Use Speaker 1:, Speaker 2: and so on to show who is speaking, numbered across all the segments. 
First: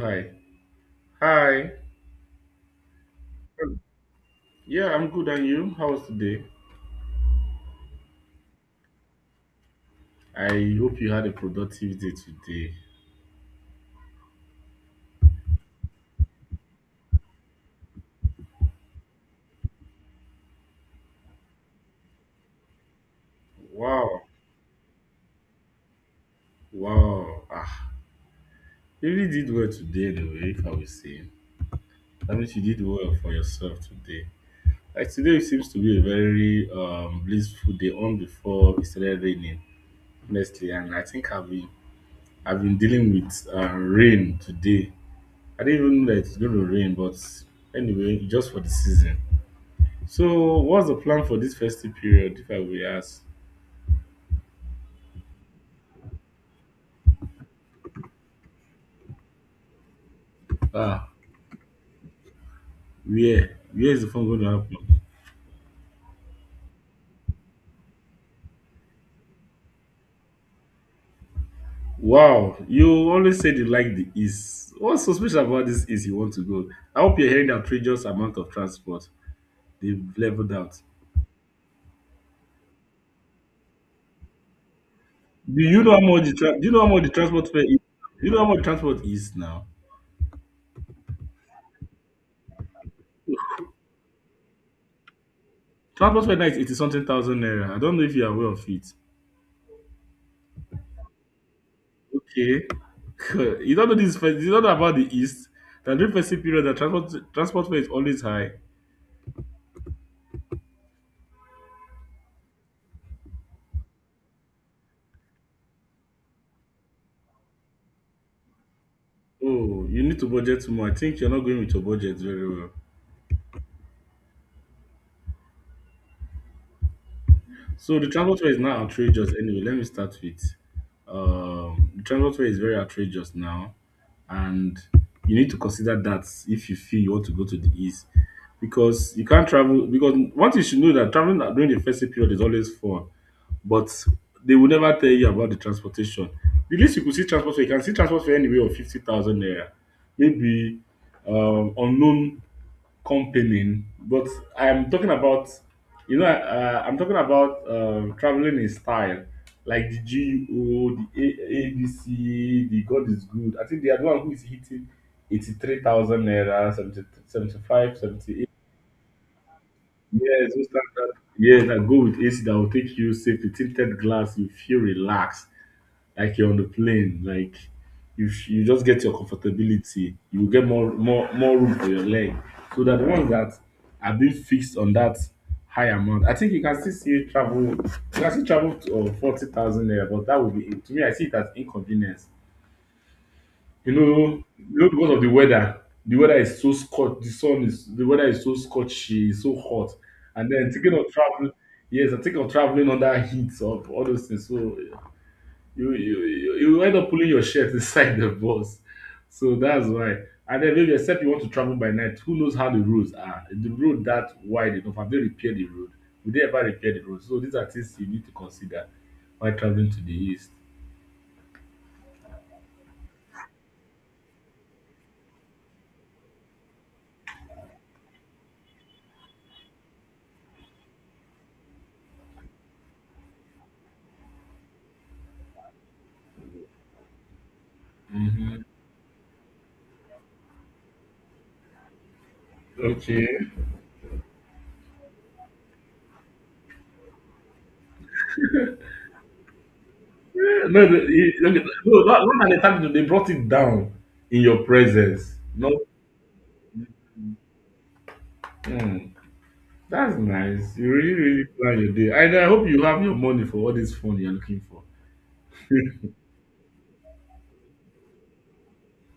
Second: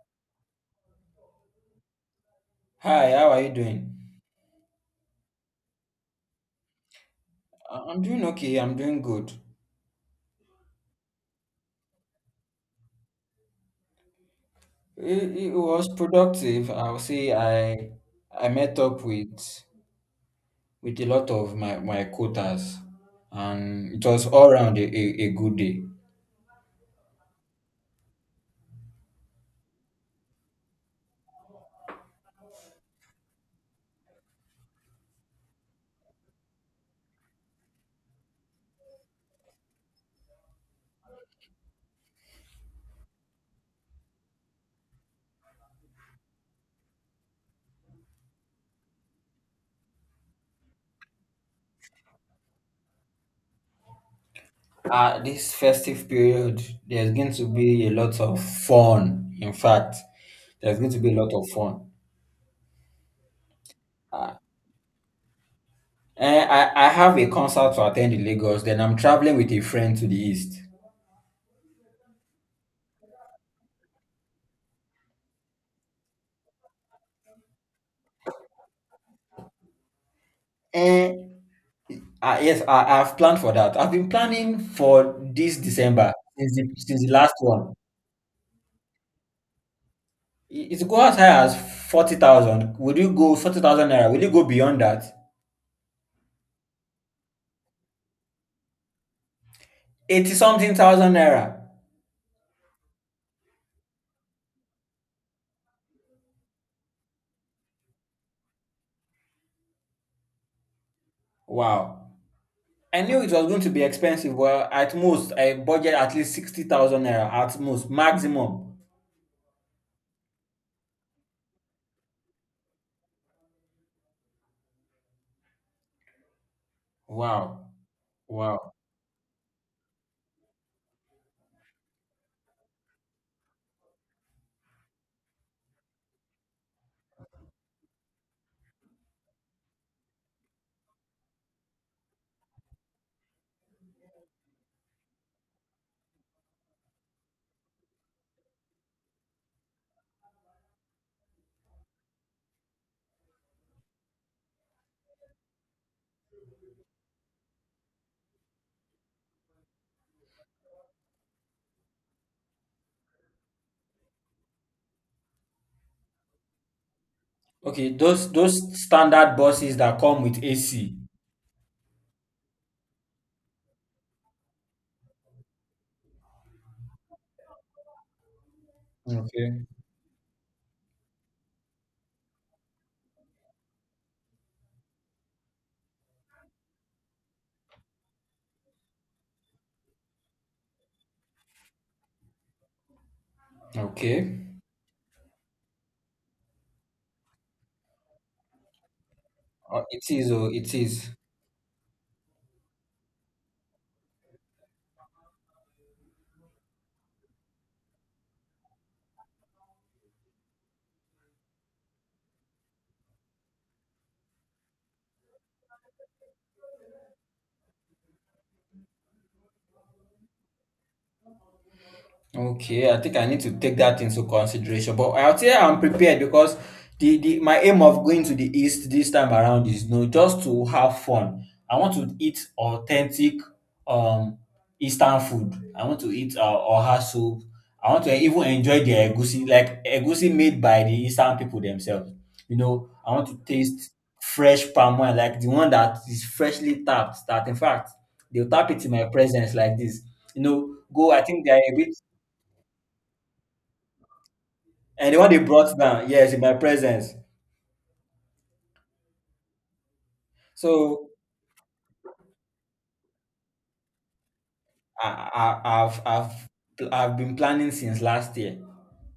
Speaker 1: Hi. Hi.
Speaker 2: Hi, how are you
Speaker 1: Um,
Speaker 2: doing?
Speaker 1: Yeah, I'm good. And you? How was today?
Speaker 2: I'm doing okay. I'm doing good.
Speaker 1: I hope you had a productive day today.
Speaker 2: It was productive. I'll say I met up with a lot of my quotas, and it
Speaker 1: Wow.
Speaker 2: was all round a good day.
Speaker 1: Wow. Ah, you really did well today, in a way, I would say. That means you did well for yourself today. Like today seems to be a very blissful day on before it started raining, honestly. And I think I've been dealing with rain today. I didn't even know that it's going to rain, but anyway, just for the season. So, what's the plan for this festive period, if I will ask?
Speaker 2: This festive period, there's going to be a lot of fun. In fact, there's going to
Speaker 1: Ah,
Speaker 2: be a lot of fun.
Speaker 1: where? Where is the fun going to happen?
Speaker 2: I have a concert to attend in Lagos. Then I'm traveling with a friend to the east.
Speaker 1: Wow, you always said you like the East. What's so special about this East you want to go? I hope you're hearing the outrageous amount of transport they've leveled out.
Speaker 2: Eh, yes, I've planned for that. I've been planning for this
Speaker 1: Do you know how
Speaker 2: December
Speaker 1: much the
Speaker 2: since
Speaker 1: tra- do you know how
Speaker 2: since
Speaker 1: much
Speaker 2: the
Speaker 1: the
Speaker 2: last
Speaker 1: transport fare
Speaker 2: one.
Speaker 1: is? Do you know how much transport is now?
Speaker 2: It go as high as 40,000. Will you go 40,000 naira? Will you go beyond that?
Speaker 1: Transport fare now is 80 something thousand naira. I don't know if you are aware of it.
Speaker 2: 80 something thousand naira.
Speaker 1: Okay, you don't know this. You don't know about the East. The during festive period, the transport fare is always high.
Speaker 2: Wow. I knew it was going to be expensive. Well, at most, I budget at least 60,000 naira at most, maximum.
Speaker 1: Oh, you need to budget more. I think you're not going with your budget very well.
Speaker 2: Wow.
Speaker 1: So the transport fare is
Speaker 2: Wow.
Speaker 1: now outrageous anyway. Let me start with The transport fare is very outrageous now, and you need to consider that if you feel you want to go to the east, because you can't travel. Because what you should know that traveling during the festive period is always fun, but they will never tell you about the transportation. The least you could see transport fare, you can see transport fare anywhere of 50,000 naira, maybe unknown company, but I'm talking about, you know, I'm talking about traveling in style, like the GUO, the ABC, the God is Good. I think they are the one who is hitting 83,000 naira, 70,
Speaker 2: Okay,
Speaker 1: 75,
Speaker 2: those
Speaker 1: 78.
Speaker 2: those standard buses that come with
Speaker 1: Yes, those
Speaker 2: AC.
Speaker 1: standard. Yes, that go with AC that will take you safe. You tinted glass, you feel relaxed like you're on the plane, like you just get your
Speaker 2: Okay.
Speaker 1: comfortability. You will get more room for your leg, so that the ones that are being fixed on that high amount, I think you can still see travel. You can still travel to 40,000 there, but that would be, to me, I see it as inconvenience, you
Speaker 2: Okay.
Speaker 1: know. Because of the weather, the weather is so scorch the sun is the weather is so scorchy, so
Speaker 2: Oh,
Speaker 1: hot.
Speaker 2: it is, oh,
Speaker 1: And then
Speaker 2: it
Speaker 1: thinking of
Speaker 2: is.
Speaker 1: traveling, yes, I'm thinking of traveling under heat of all those things. So you end up pulling your shirt inside the bus. So that's why. And then maybe except you want to travel by night, who knows how the roads are? Is the road that wide enough? Have they repaired the road? Will they ever repair the road? So these are things you need to consider while traveling to the east.
Speaker 2: Okay, I think I need to take that into consideration. But I'll say I'm prepared because the my aim of going to the east this time around is no just to have fun. I want to eat authentic um Eastern food. I want to eat oha soup. I want to even
Speaker 1: Hmm.
Speaker 2: enjoy the egusi, like egusi made by the Eastern people themselves. You know, I want to
Speaker 1: Okay.
Speaker 2: taste fresh palm wine, like the one that is freshly tapped. That in fact they'll tap it in my presence like this. You know,
Speaker 1: No, the,
Speaker 2: go. I think
Speaker 1: he-
Speaker 2: they are
Speaker 1: okay,
Speaker 2: a bit
Speaker 1: no, not, not an attack. They brought it down in your
Speaker 2: and the one
Speaker 1: presence.
Speaker 2: they
Speaker 1: No.
Speaker 2: brought down, yes, in my presence.
Speaker 1: Hmm. That's nice. You
Speaker 2: So
Speaker 1: really, really plan your day. And I hope you have your money for all this fun you're looking for.
Speaker 2: I, I've been planning since last year.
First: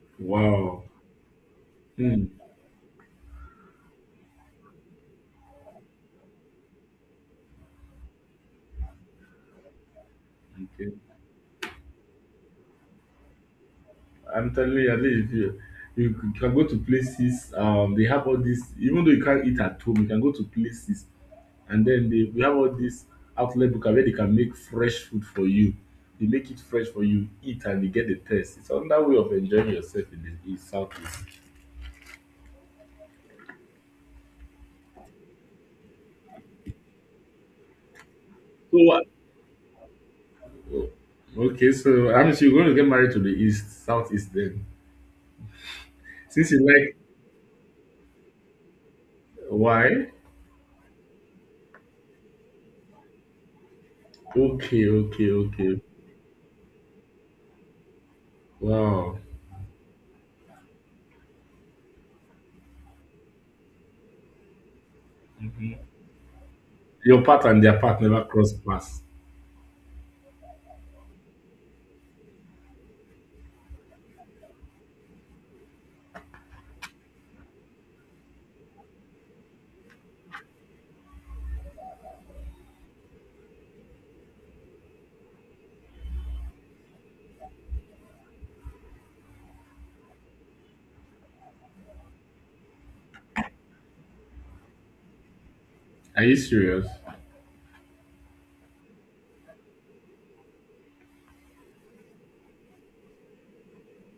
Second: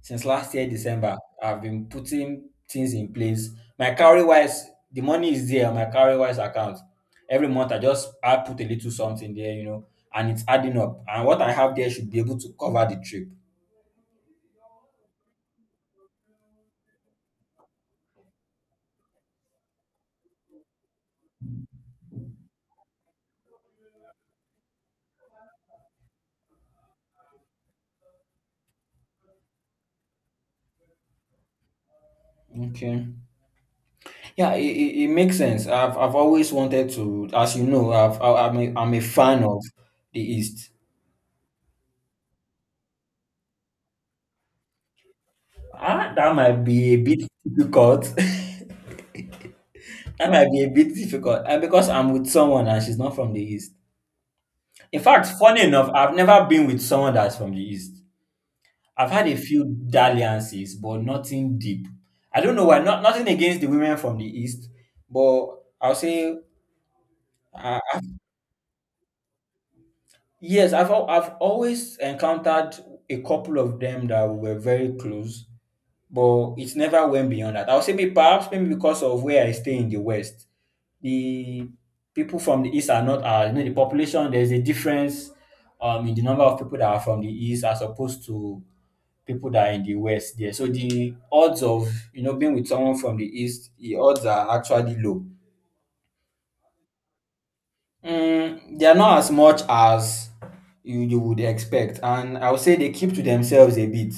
Speaker 2: Since last year,
Speaker 1: Wow.
Speaker 2: December, I've been
Speaker 1: Hmm.
Speaker 2: putting things in place. My carry wise, the money is there on my carry wise account. Every month I just I put a little something there, you know, and it's adding
Speaker 1: Okay.
Speaker 2: up. And what I have there should be able to cover the trip.
Speaker 1: I'm telling you, at least if you can go to places, they have all this. Even though you can't eat at home, you can go to places, and then they we have all this outlet book where they can make fresh food for you. They make it fresh for you, eat, and you get the taste. It's another way of enjoying yourself in the east, southeast.
Speaker 2: Okay. Yeah, it makes sense. I've always wanted to, as you know, I'm
Speaker 1: So
Speaker 2: I'm a
Speaker 1: what?
Speaker 2: fan of the East.
Speaker 1: Oh, okay, so I mean, so you're going to get married to the east, southeast then.
Speaker 2: Ah, that
Speaker 1: Since
Speaker 2: might
Speaker 1: you
Speaker 2: be a
Speaker 1: like,
Speaker 2: bit difficult.
Speaker 1: why?
Speaker 2: That might be a bit difficult. And because I'm with someone and she's not from the East.
Speaker 1: Okay,
Speaker 2: In fact,
Speaker 1: okay,
Speaker 2: funny
Speaker 1: okay.
Speaker 2: enough, I've never been with someone that's from the East. I've
Speaker 1: Wow,
Speaker 2: had a few dalliances, but nothing deep. I don't know why. Not nothing against the women from the East, but I'll say,
Speaker 1: your part and their
Speaker 2: uh,
Speaker 1: part
Speaker 2: I've,
Speaker 1: never cross paths.
Speaker 2: yes, I've always encountered a couple of them that were very close, but it never went beyond that. I would say maybe perhaps maybe because of where I stay in the West, the people from the East are not as you know the population. There's a difference in the number of people that are from the East as opposed to people that are in the West there. So the odds of you know being with someone from the East, the odds are actually low.
Speaker 1: Are you serious?
Speaker 2: Mm, they are not as much as you would expect, and I would say they keep to themselves a bit.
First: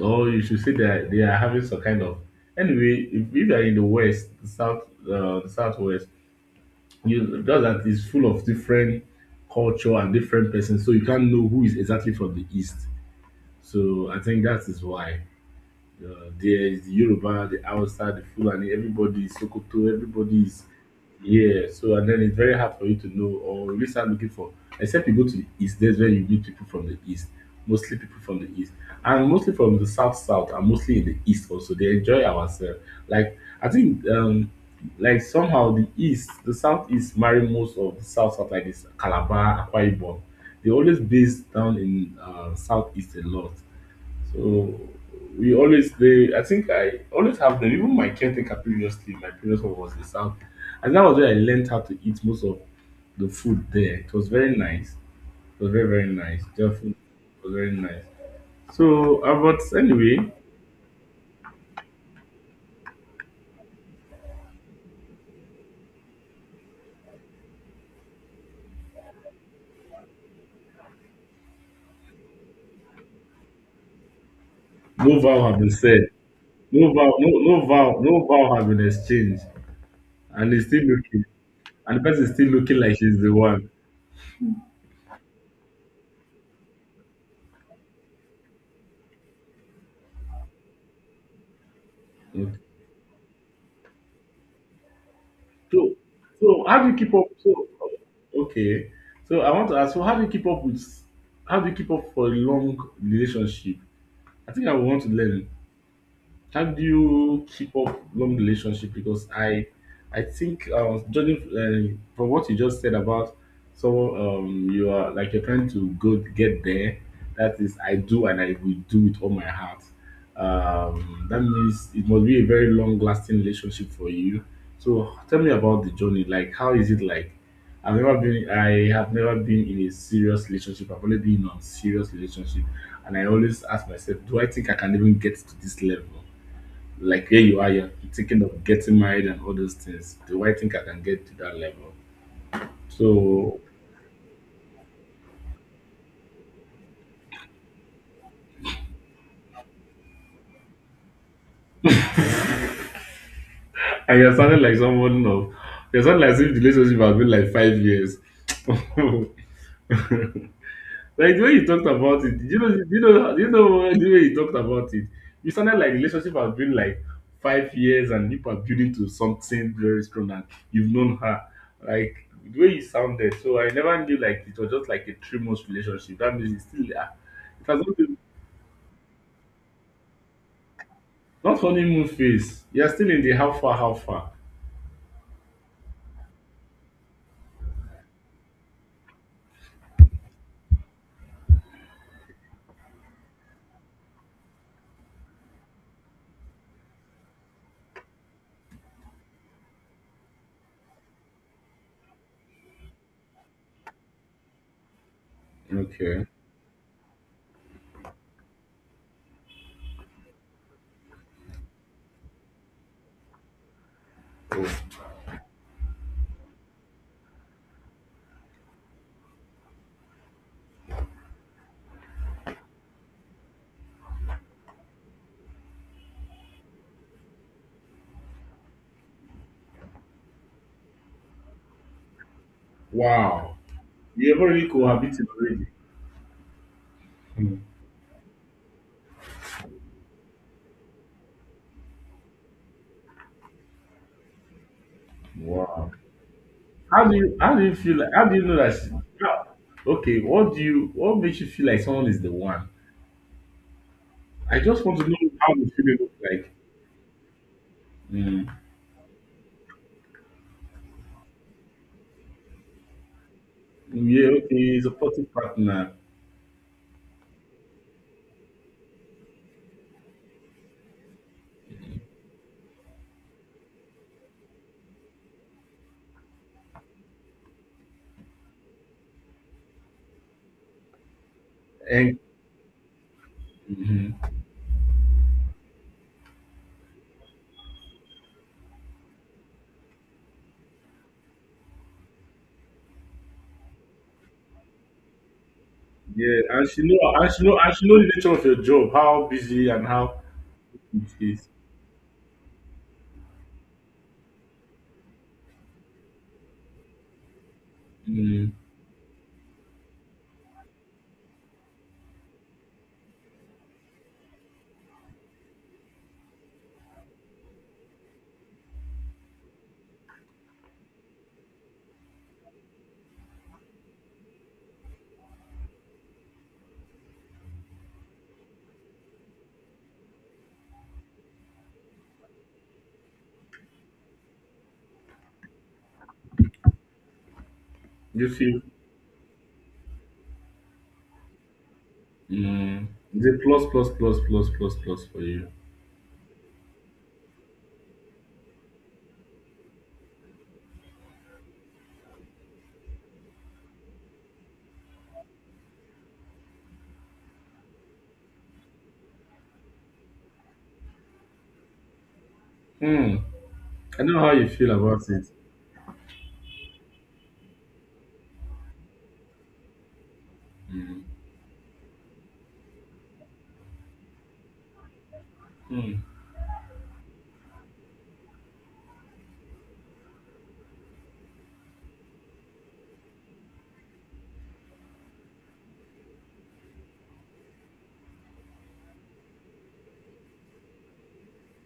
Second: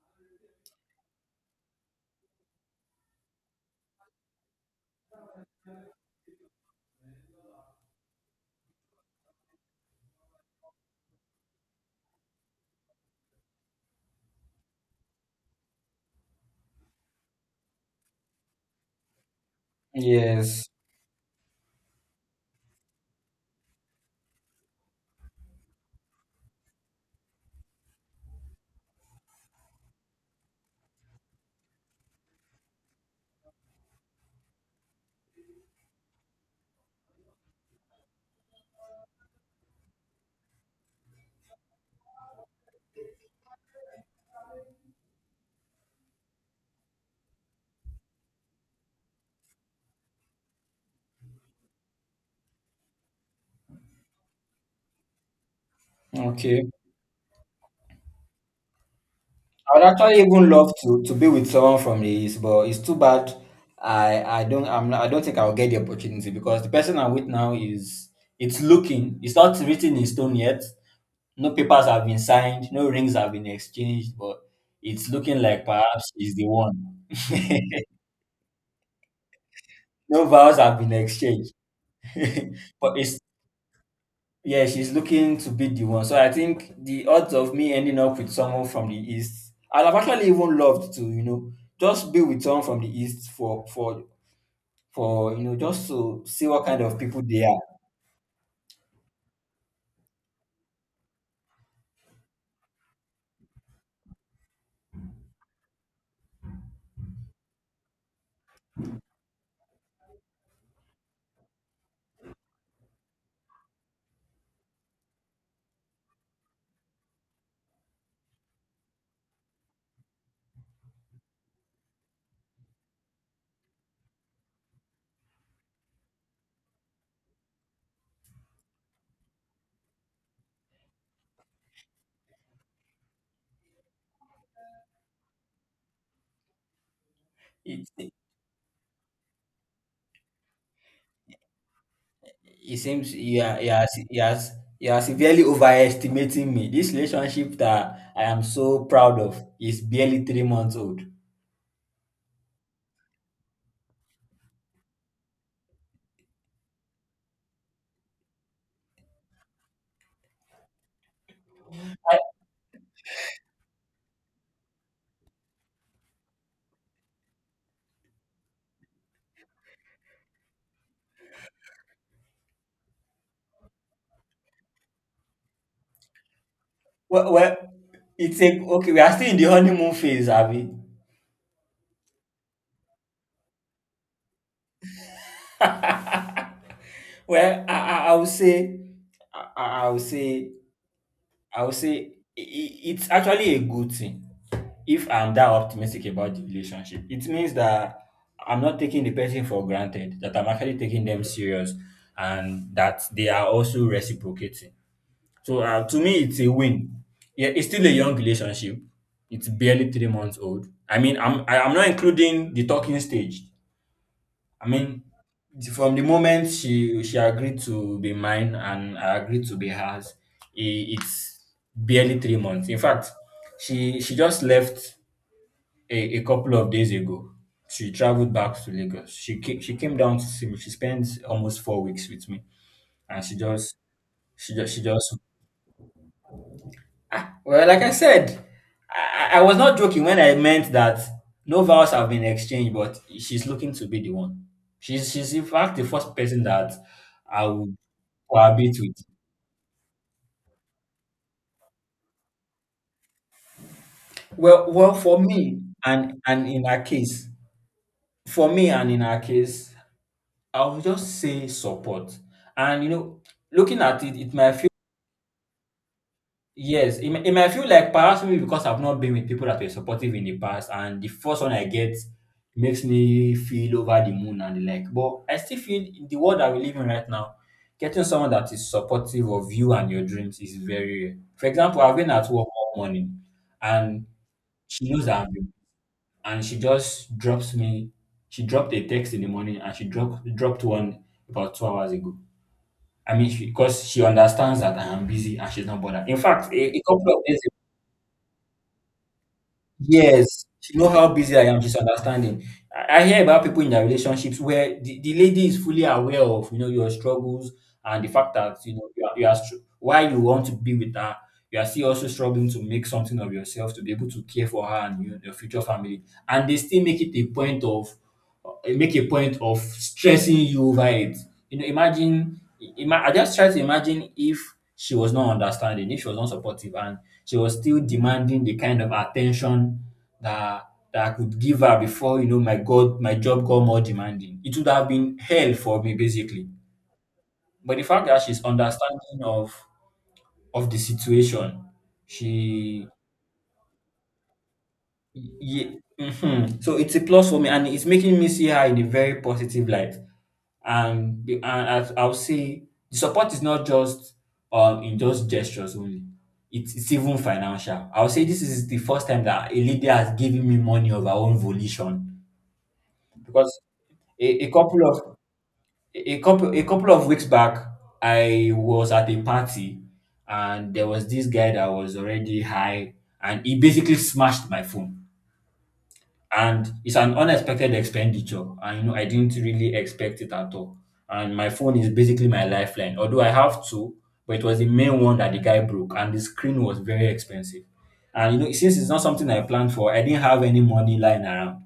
Speaker 1: Or you should say that they are having some kind of, anyway. If you are in the west, the south, the southwest, you just that is full of different culture and different persons, so you can't know who is exactly from the east. So I think that is why. There is the Yoruba, the Hausa, the Fulani, everybody is Sokoto, everybody is,
Speaker 2: Yes.
Speaker 1: yeah. So and then it's very hard for you to know or really start looking for, except you go to the east, that's where you meet people from the east, mostly people from the east. And mostly from the south south, and mostly in the east also. They enjoy ourselves. Like I think like somehow the east, the south east marry most of the south south, like this Calabar, Akwa Ibom. They always base down in southeast a lot. So we always they, I think I always have them. Even my caretaker previously, my previous one was the South, and that was where I learned how to eat most of the food there. It was very nice. It was very very nice.
Speaker 2: Okay.
Speaker 1: Their food was very nice. So, but
Speaker 2: I would actually
Speaker 1: anyway,
Speaker 2: even love to be with someone from the East, but it's too bad. I don't think I'll get the opportunity because the person I'm with now is it's looking it's not written in stone yet. No papers have been signed, no rings have been exchanged, but it's
Speaker 1: no
Speaker 2: looking
Speaker 1: vow have
Speaker 2: like
Speaker 1: been said.
Speaker 2: perhaps he's the one.
Speaker 1: No vow, no no vow, no vow have been exchanged,
Speaker 2: No
Speaker 1: and
Speaker 2: vows
Speaker 1: it's
Speaker 2: have
Speaker 1: still
Speaker 2: been
Speaker 1: looking,
Speaker 2: exchanged,
Speaker 1: and the person is still looking like
Speaker 2: but it's
Speaker 1: she's the one.
Speaker 2: yeah, she's looking to beat the one. So I think the odds of me ending up with someone from the east, I'd have actually even loved to, you know, just be with
Speaker 1: Okay.
Speaker 2: someone from the east for for you know just
Speaker 1: So,
Speaker 2: to see
Speaker 1: so
Speaker 2: what kind
Speaker 1: how do you
Speaker 2: of
Speaker 1: keep
Speaker 2: people
Speaker 1: up?
Speaker 2: they are.
Speaker 1: So, okay. So I want to ask. So how do you keep up with? How do you keep up for a long relationship? I think I would want to learn. How do you keep up long relationship? Because I think I was judging from what you just said about, so you are like you're trying to go get there. That is, I do and I will do with all my heart. That means it must be a very long lasting relationship for you. So tell me about the journey. Like, how is it like? I've never been. I have never been in a serious relationship. I've only been on serious relationship, and I always ask myself, do I think I can even get to this level? Like here you are,
Speaker 2: It
Speaker 1: you're
Speaker 2: it,
Speaker 1: thinking of getting married and all those things. Do I think I can get to that level?
Speaker 2: seems
Speaker 1: So,
Speaker 2: yeah yeah severely overestimating me. This relationship that I am so proud of is barely 3 months old.
Speaker 1: and you're sounding like someone of, you're sounding like if the relationship has been like 5 years. Like the way you talked about it, did you know, did you know, did you know the way you talked about it? You sounded like the relationship has been like 5 years and you are building to something very strong, and you've known her. Like the way you sounded, so I never knew like it was just like a 3 months relationship. That means it's still, ah,
Speaker 2: Well, well,
Speaker 1: it has not been.
Speaker 2: it's a okay. We are still in the honeymoon phase, Abby.
Speaker 1: Not honeymoon phase. You're still in the how far, how far.
Speaker 2: Well, I, I I would say I would say it's actually a good thing if I'm that optimistic about the relationship. It means that I'm not taking the person for granted, that I'm actually taking them serious, and that they are also reciprocating. So to me,
Speaker 1: Okay.
Speaker 2: it's a win. Yeah, it's still a young relationship. It's barely 3 months old. I mean, I'm not including the talking stage. I mean, from the moment she agreed to be mine and I agreed to be hers, it's barely 3 months. In fact, she just left a couple of days ago. She traveled back to Lagos. She came down to see me. She spent almost 4 weeks with me, and she
Speaker 1: Wow.
Speaker 2: just
Speaker 1: You have
Speaker 2: she
Speaker 1: already
Speaker 2: just she just
Speaker 1: cohabited already. Hmm.
Speaker 2: well, like I said, I was not joking when I meant that no vows have been exchanged, but she's looking to be the one. She's in fact the
Speaker 1: Wow.
Speaker 2: first person that
Speaker 1: How do you
Speaker 2: I
Speaker 1: how do you
Speaker 2: would
Speaker 1: feel, like how do you know that
Speaker 2: cohabit
Speaker 1: she,
Speaker 2: with.
Speaker 1: how- okay, what makes you feel like someone is the one? I just want to know
Speaker 2: For
Speaker 1: how
Speaker 2: me
Speaker 1: the feeling looks
Speaker 2: and
Speaker 1: like.
Speaker 2: in her case,
Speaker 1: Mm.
Speaker 2: for me and in her case, I will just say support. And you know, looking at it,
Speaker 1: Yeah,
Speaker 2: it
Speaker 1: okay,
Speaker 2: might
Speaker 1: he's a supportive partner.
Speaker 2: yes, it might feel like perhaps maybe because I've not been with people that were supportive in the past, and the first one I get makes me feel over the moon and the like. But I still feel in the world that we live in right now, getting someone that is supportive of you and your dreams is very rare. For example, I've been
Speaker 1: And
Speaker 2: at work all morning, and she knows I'm you, and she just drops me. She dropped a text in the morning, and she dropped one about 2 hours ago. I mean, because she understands that I am busy and she's not bothered. In
Speaker 1: yeah,
Speaker 2: fact,
Speaker 1: and
Speaker 2: a
Speaker 1: she know
Speaker 2: couple of
Speaker 1: and
Speaker 2: days
Speaker 1: she know and she know the nature of your job, how busy and how
Speaker 2: yes, she know how
Speaker 1: it
Speaker 2: busy I
Speaker 1: is.
Speaker 2: am. She's understanding. I hear about people in their relationships where the lady is fully aware of you know your struggles and the fact
Speaker 1: Mm.
Speaker 2: that you know why you want to be with her. You are still also struggling to make something of yourself to be able to care for her and your future family, and they still make it a point of make a point of stressing you over it. You know, imagine, I just try to imagine if she was not understanding, if she was not supportive, and she was still demanding the kind of attention that that I could give her before you know my God, my job got more demanding. It would have been hell for me basically. But the fact that
Speaker 1: You
Speaker 2: she's
Speaker 1: feel.
Speaker 2: understanding of the situation,
Speaker 1: Mm.
Speaker 2: she
Speaker 1: It's a plus, plus, plus, plus, plus, plus for you.
Speaker 2: yeah. Mhm. So it's a plus for me, and it's making me see her in a very positive light. And the, and I, I'll say the support is not just in just gestures only. It's even financial. I'll say this is the first time that a leader has given me money of her own volition
Speaker 1: Hmm.
Speaker 2: because
Speaker 1: I know
Speaker 2: a,
Speaker 1: how you
Speaker 2: a
Speaker 1: feel
Speaker 2: couple
Speaker 1: about
Speaker 2: of
Speaker 1: it.
Speaker 2: a couple of weeks back I was at a party and there was this guy that was already high and he basically smashed my phone and it's an unexpected expenditure and you know I didn't really expect it at all and my phone is basically my lifeline although I have two but it was the main one that the guy broke and the screen was very expensive and you know since it's not something I planned for I didn't have any money lying around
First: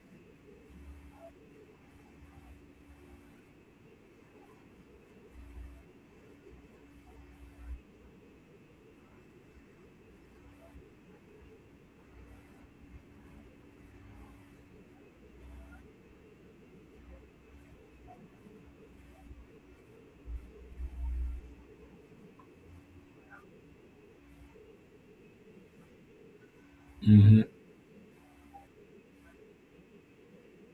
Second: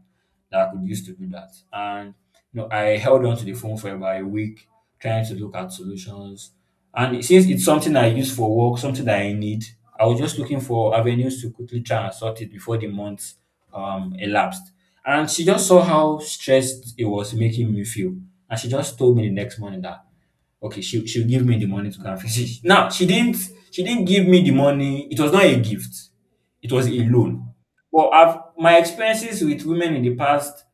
Speaker 2: that I could use to do that. And you know, I held on to the phone for about a week, trying to look at solutions. And it- since it's something I use for work, something that I need, I was just looking for avenues to quickly try and sort it before the month elapsed. And she just saw how stressed it was making me feel. And she just told me the next morning that okay, she'll give me the money to go and fix it. Now she didn't give me the money. It was not a gift. It was a loan. Well, I've my experiences with women in the past,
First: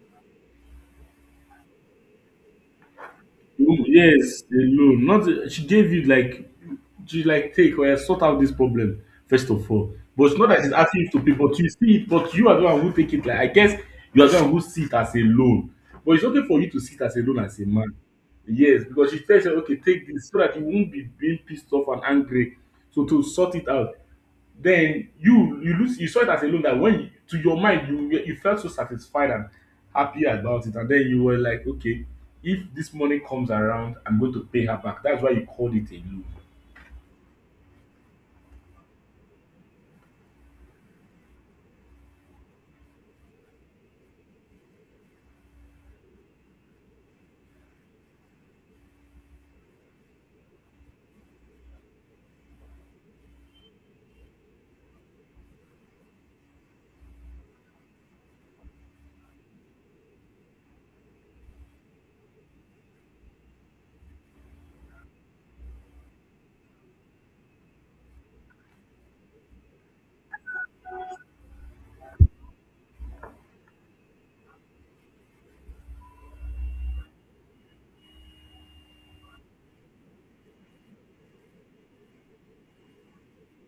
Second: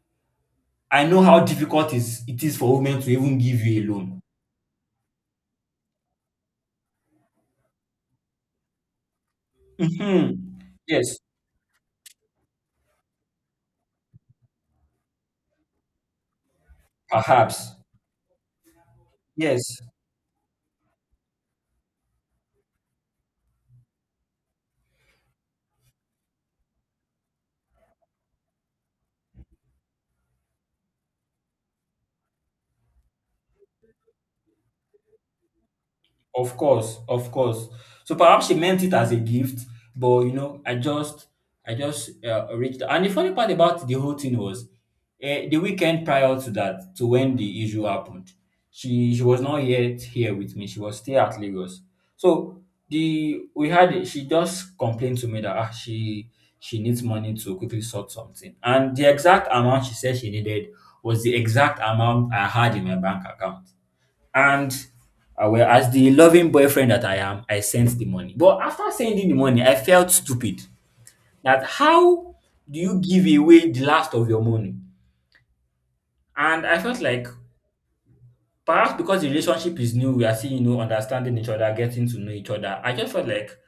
Speaker 2: I know how difficult is it is for women to even give you
Speaker 1: Loan.
Speaker 2: a loan.
Speaker 1: Yes, a loan. Not she gave you like she like take or sort out this problem first of all. But
Speaker 2: Mhm.
Speaker 1: it's not that she's asking you
Speaker 2: Yes,
Speaker 1: to pay, but you see it, but you are the one who take it. Like I guess you are the one who see it as a loan. But it's okay for you to see it as a loan as a
Speaker 2: perhaps.
Speaker 1: man. Yes, because she tells you, okay,
Speaker 2: Yes.
Speaker 1: take this so that you won't be being pissed off and angry. So to sort it out. Then you lose you saw it as a loan that when you, to your mind you were- you felt so satisfied and happy about it, and then you were like, okay, if this money comes around, I'm going to pay her back. That's why you called it a loan.
Speaker 2: Of course, of course. So perhaps she meant it as a gift, but you know, I just reached. And the funny part about the whole thing was, the weekend prior to that, to when the issue happened, she was not yet here with me. She was still at Lagos. So the we had she just complained to me that she needs money to quickly sort something, and the exact amount she said she needed was the exact amount I had in my bank account. And I well, as the loving boyfriend that I am, I sent the money. But after sending the money, I felt stupid. That how do you give away the last of your money? And I felt like perhaps because the relationship is new, we are still, you know, understanding each other, getting to know each other. I just felt like,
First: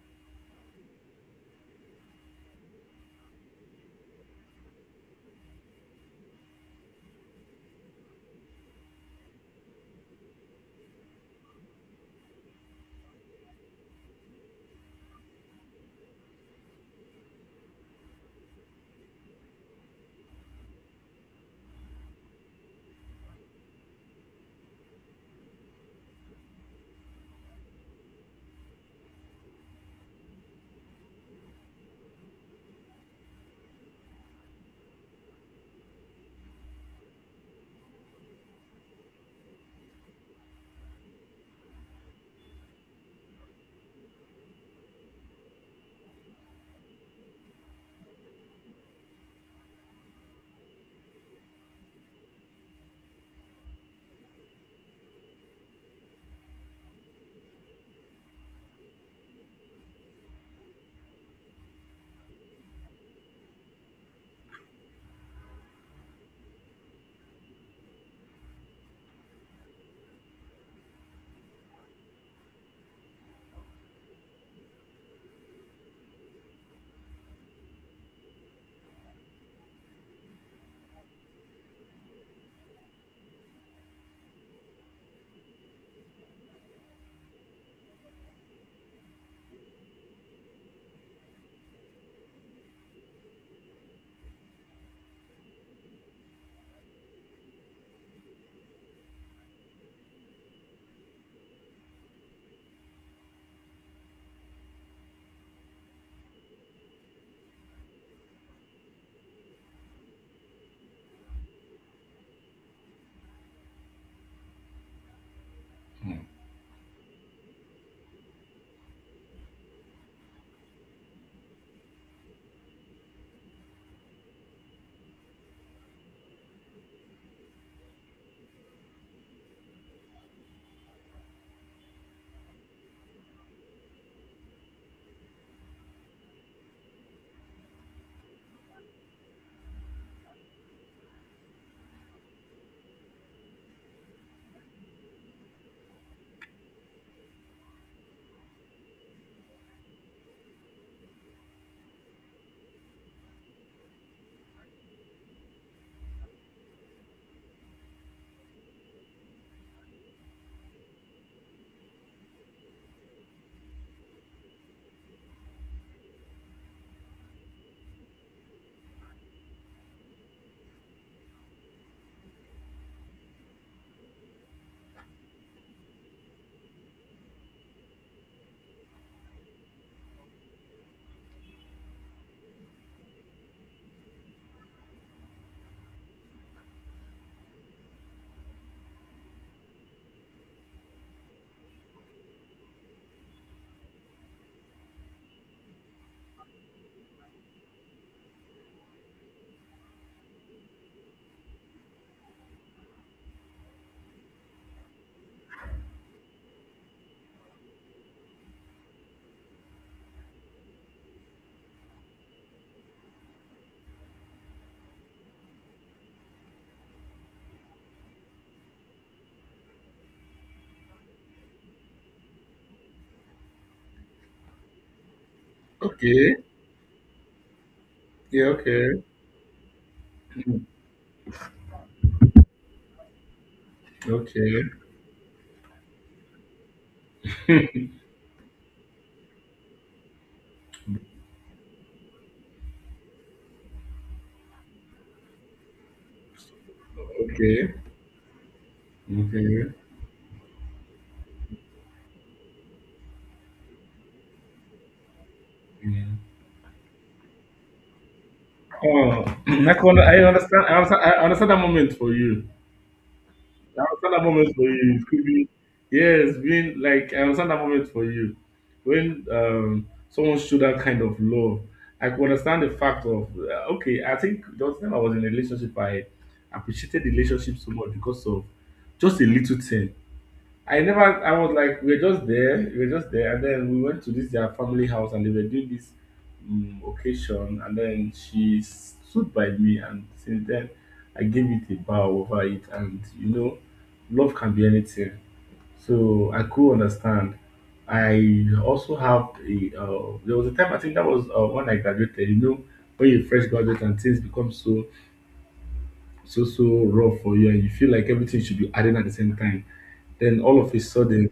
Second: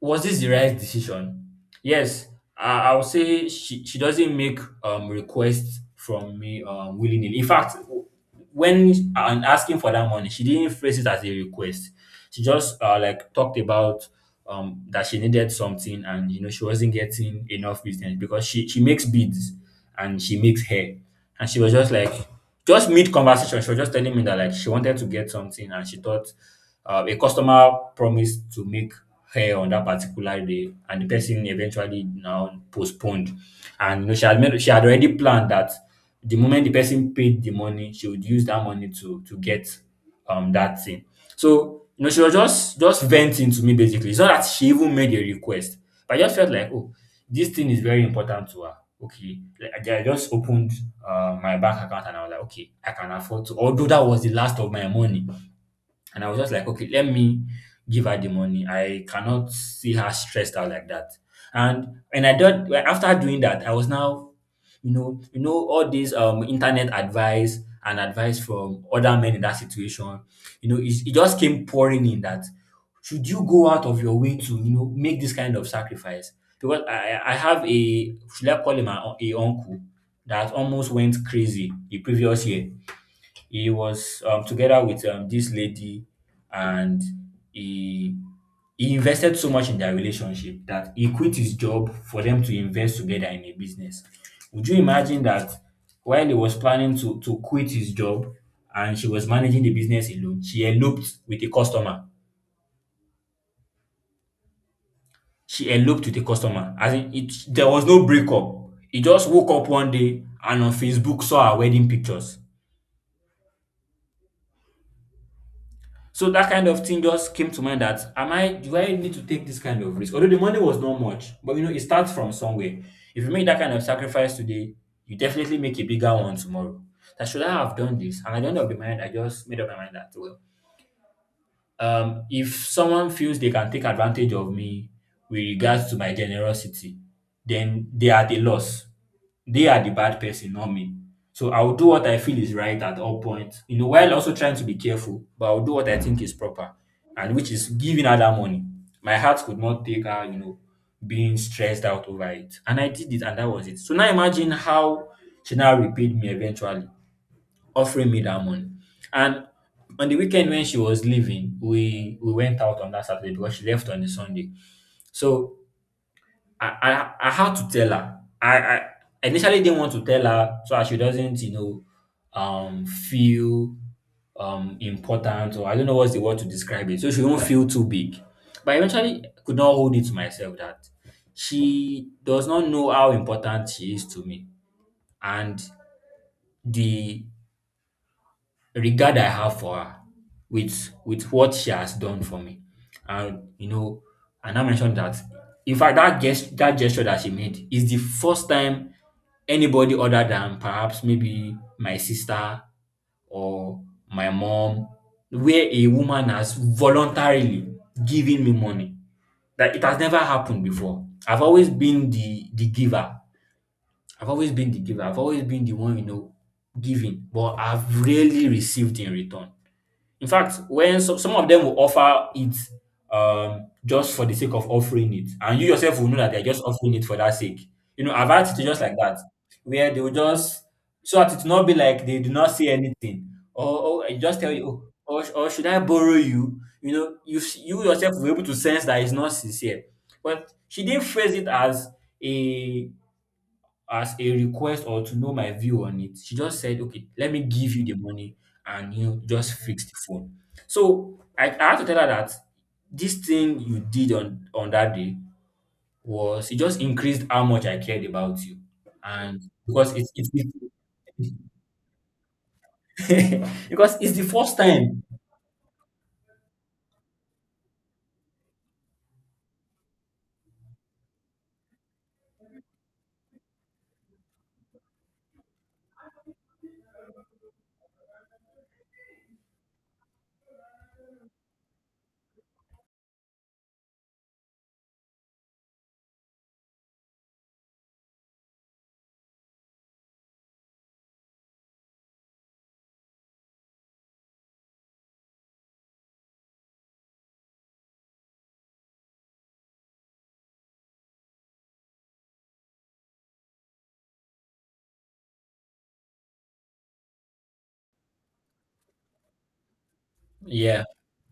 Speaker 2: was this the right decision? Yes, I would say she doesn't make requests from me willingly. In fact, when I'm asking for that money, she didn't phrase it as a request. She just like talked about that she needed something, and you know she wasn't getting enough business because she makes beads and she makes hair. And she was just like, just mid conversation she was just telling me that like she wanted to get something, and she thought a customer promised to make hair on that particular day and the person eventually now postponed. And you know, she had already planned that the moment the person paid the money she would use that money to get that thing. So you know, she was just venting to me basically. It's not that she even made a request, but I just felt like, oh, this thing is very important to her. Okay, like, I just opened my bank account and I was like, okay, I can afford to. Although that was the last of my money, and I was just like, okay, let me give her the money. I cannot see her stressed out like that. And I did. Well, after doing that, I was now, you know, all these internet advice and advice from other men in that situation, you know, it just came pouring in that should you go out of your way to, you know, make this kind of sacrifice? Because I have a, should I call him, a uncle that almost went crazy the previous year. He was together with this lady, and he he invested so much in their relationship that he quit his job for them to invest together in a business. Would you imagine that while he was planning to quit his job and she was managing the business alone, she eloped with a customer. She eloped with a customer. As in, it there was no breakup. He just woke up one day and on Facebook saw her wedding pictures.
Speaker 1: Mm.
Speaker 2: So that kind of thing just came to mind, that am I, do I need to take this kind of risk? Although the money was not much, but you know, it starts from somewhere. If you make that kind of sacrifice today, you definitely make a bigger one tomorrow. That should I have done this? And at the end of the mind, I just made up my mind that, well, if someone feels they can take advantage of me with regards to my generosity, then they are the loss. They are the bad person, not me. So I'll do what I feel is right at all points, you know, while also trying to be careful, but I'll do what I think is proper, and which is giving her that money. My heart could not take her, you know, being stressed out over it. And I did it and that was it. So now imagine how she now repaid me eventually offering me that money. And on the weekend when she was leaving, we went out on that Saturday because she left on the Sunday. So I I had to tell her. I initially didn't want to tell her so that she doesn't, you know, feel important, or I don't know what's the word to describe it. So she won't feel too big. But eventually I could not hold it to myself that she does not know how important she is to me. And the regard I have for her with what she has done for me. And you know, and I mentioned that, in fact that gesture that she made is the first time anybody other than perhaps maybe my sister or my mom, where a woman has voluntarily given me money. That it has never happened before. I've always been the giver. I've always been the giver. I've always been the one, you know, giving, but I've rarely received in return. In fact, when so, some of them will offer it, just for the sake of offering it, and you yourself will know that
Speaker 1: Okay.
Speaker 2: they're just offering it for that sake. You know, I've had
Speaker 1: Yeah,
Speaker 2: it just like
Speaker 1: okay,
Speaker 2: that, where they will just, so that it will not be like they do not say anything, or I just tell
Speaker 1: okay,
Speaker 2: you, oh, or should I borrow you? You know, you, s- you yourself will be able to sense that it's not sincere. But she didn't phrase it a as a request or to know my view on it. She just said, okay, let me
Speaker 1: okay.
Speaker 2: give you the money and you know,
Speaker 1: Mm.
Speaker 2: just
Speaker 1: Okay.
Speaker 2: fix the phone. So I had to tell her that this thing you did on, that day
Speaker 1: Yeah.
Speaker 2: was, it just increased how much I cared about you.
Speaker 1: Oh,
Speaker 2: And because
Speaker 1: i understand, I understand that moment for you. I
Speaker 2: because it's
Speaker 1: understand that
Speaker 2: the
Speaker 1: moment
Speaker 2: first
Speaker 1: for you.
Speaker 2: time.
Speaker 1: It could be, yes, being like, I understand that moment for you. When someone showed that kind of love, I could understand the fact of, okay, I think the last time I was in a relationship, I appreciated the relationship so much because of just a little thing. I never, I was like, we were just there, and then we went to this their family house, and they were doing this occasion, and then she stood by me, and since then, I gave it a bow over it, and you know, love can be anything. So I could understand. I also have a. There was a time, I think that was when I graduated. You know, when you fresh graduate and things become so so so rough for you and you feel like everything should be adding at the same time, then all of a
Speaker 2: Yeah.
Speaker 1: sudden,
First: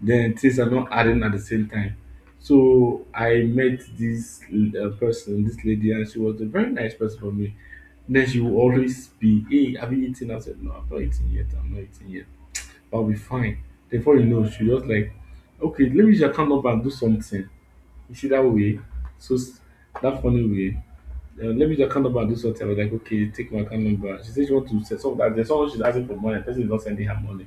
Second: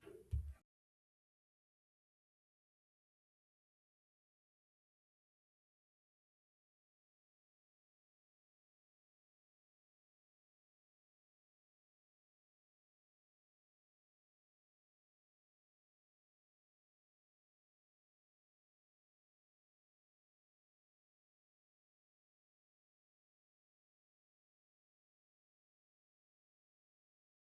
Speaker 1: then things are not adding at the same time. So I met this person, this lady, and she was a very nice person for me. Then she will always be, hey, have you eaten? I said, I'm not eating yet, I'll be fine. Before you know, she just like, okay, let me just come up and do something. You see that way? So s-, that funny way. Let me your account number and do something. I was like, okay, take my account number. She said she wants to set some that there's someone she's asking for money. The person is not sending her money.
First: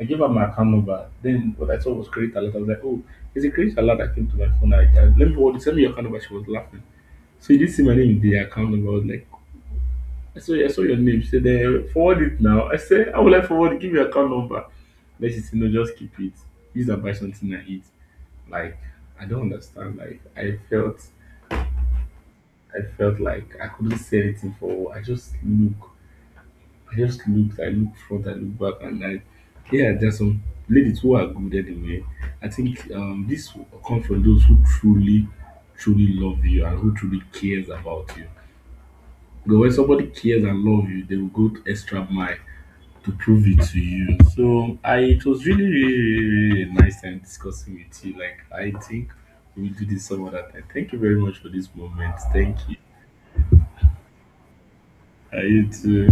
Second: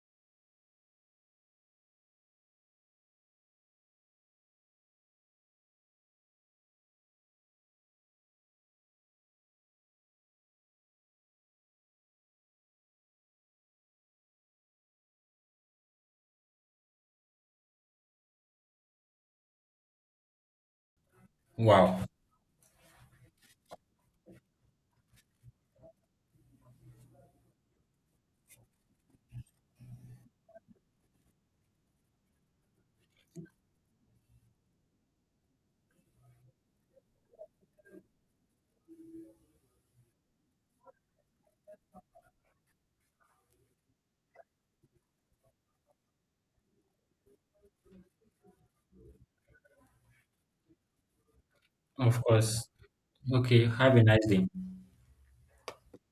Speaker 1: I gave her my account number. Then what I saw was credit alert. I was like, oh, it's a credit alert that came to my phone. I let me hold it. Send me your account number. She was laughing. So you didn't see my name in the account number. I was like, I saw your name. She said, then forward it now. I said, how will I forward it? Give me your account number. Then she said, no, just keep it. Use and buy something and eat. Like, I don't understand. Like,
Speaker 2: Wow.
Speaker 1: I felt like I couldn't say anything for. I just looked, I look front, I look back, and I, yeah, there's some ladies who are good anyway. I think this will come from those who truly, truly love you and who truly cares about you. Because when somebody cares and love you, they will go to extra mile to prove it to you. So I it was really, really, really, really nice time discussing with you. Like I think we'll do this some other time. Thank you very much for this
Speaker 2: Of
Speaker 1: moment. Thank
Speaker 2: course.
Speaker 1: you.
Speaker 2: Okay. Have a nice day.
Speaker 1: You too.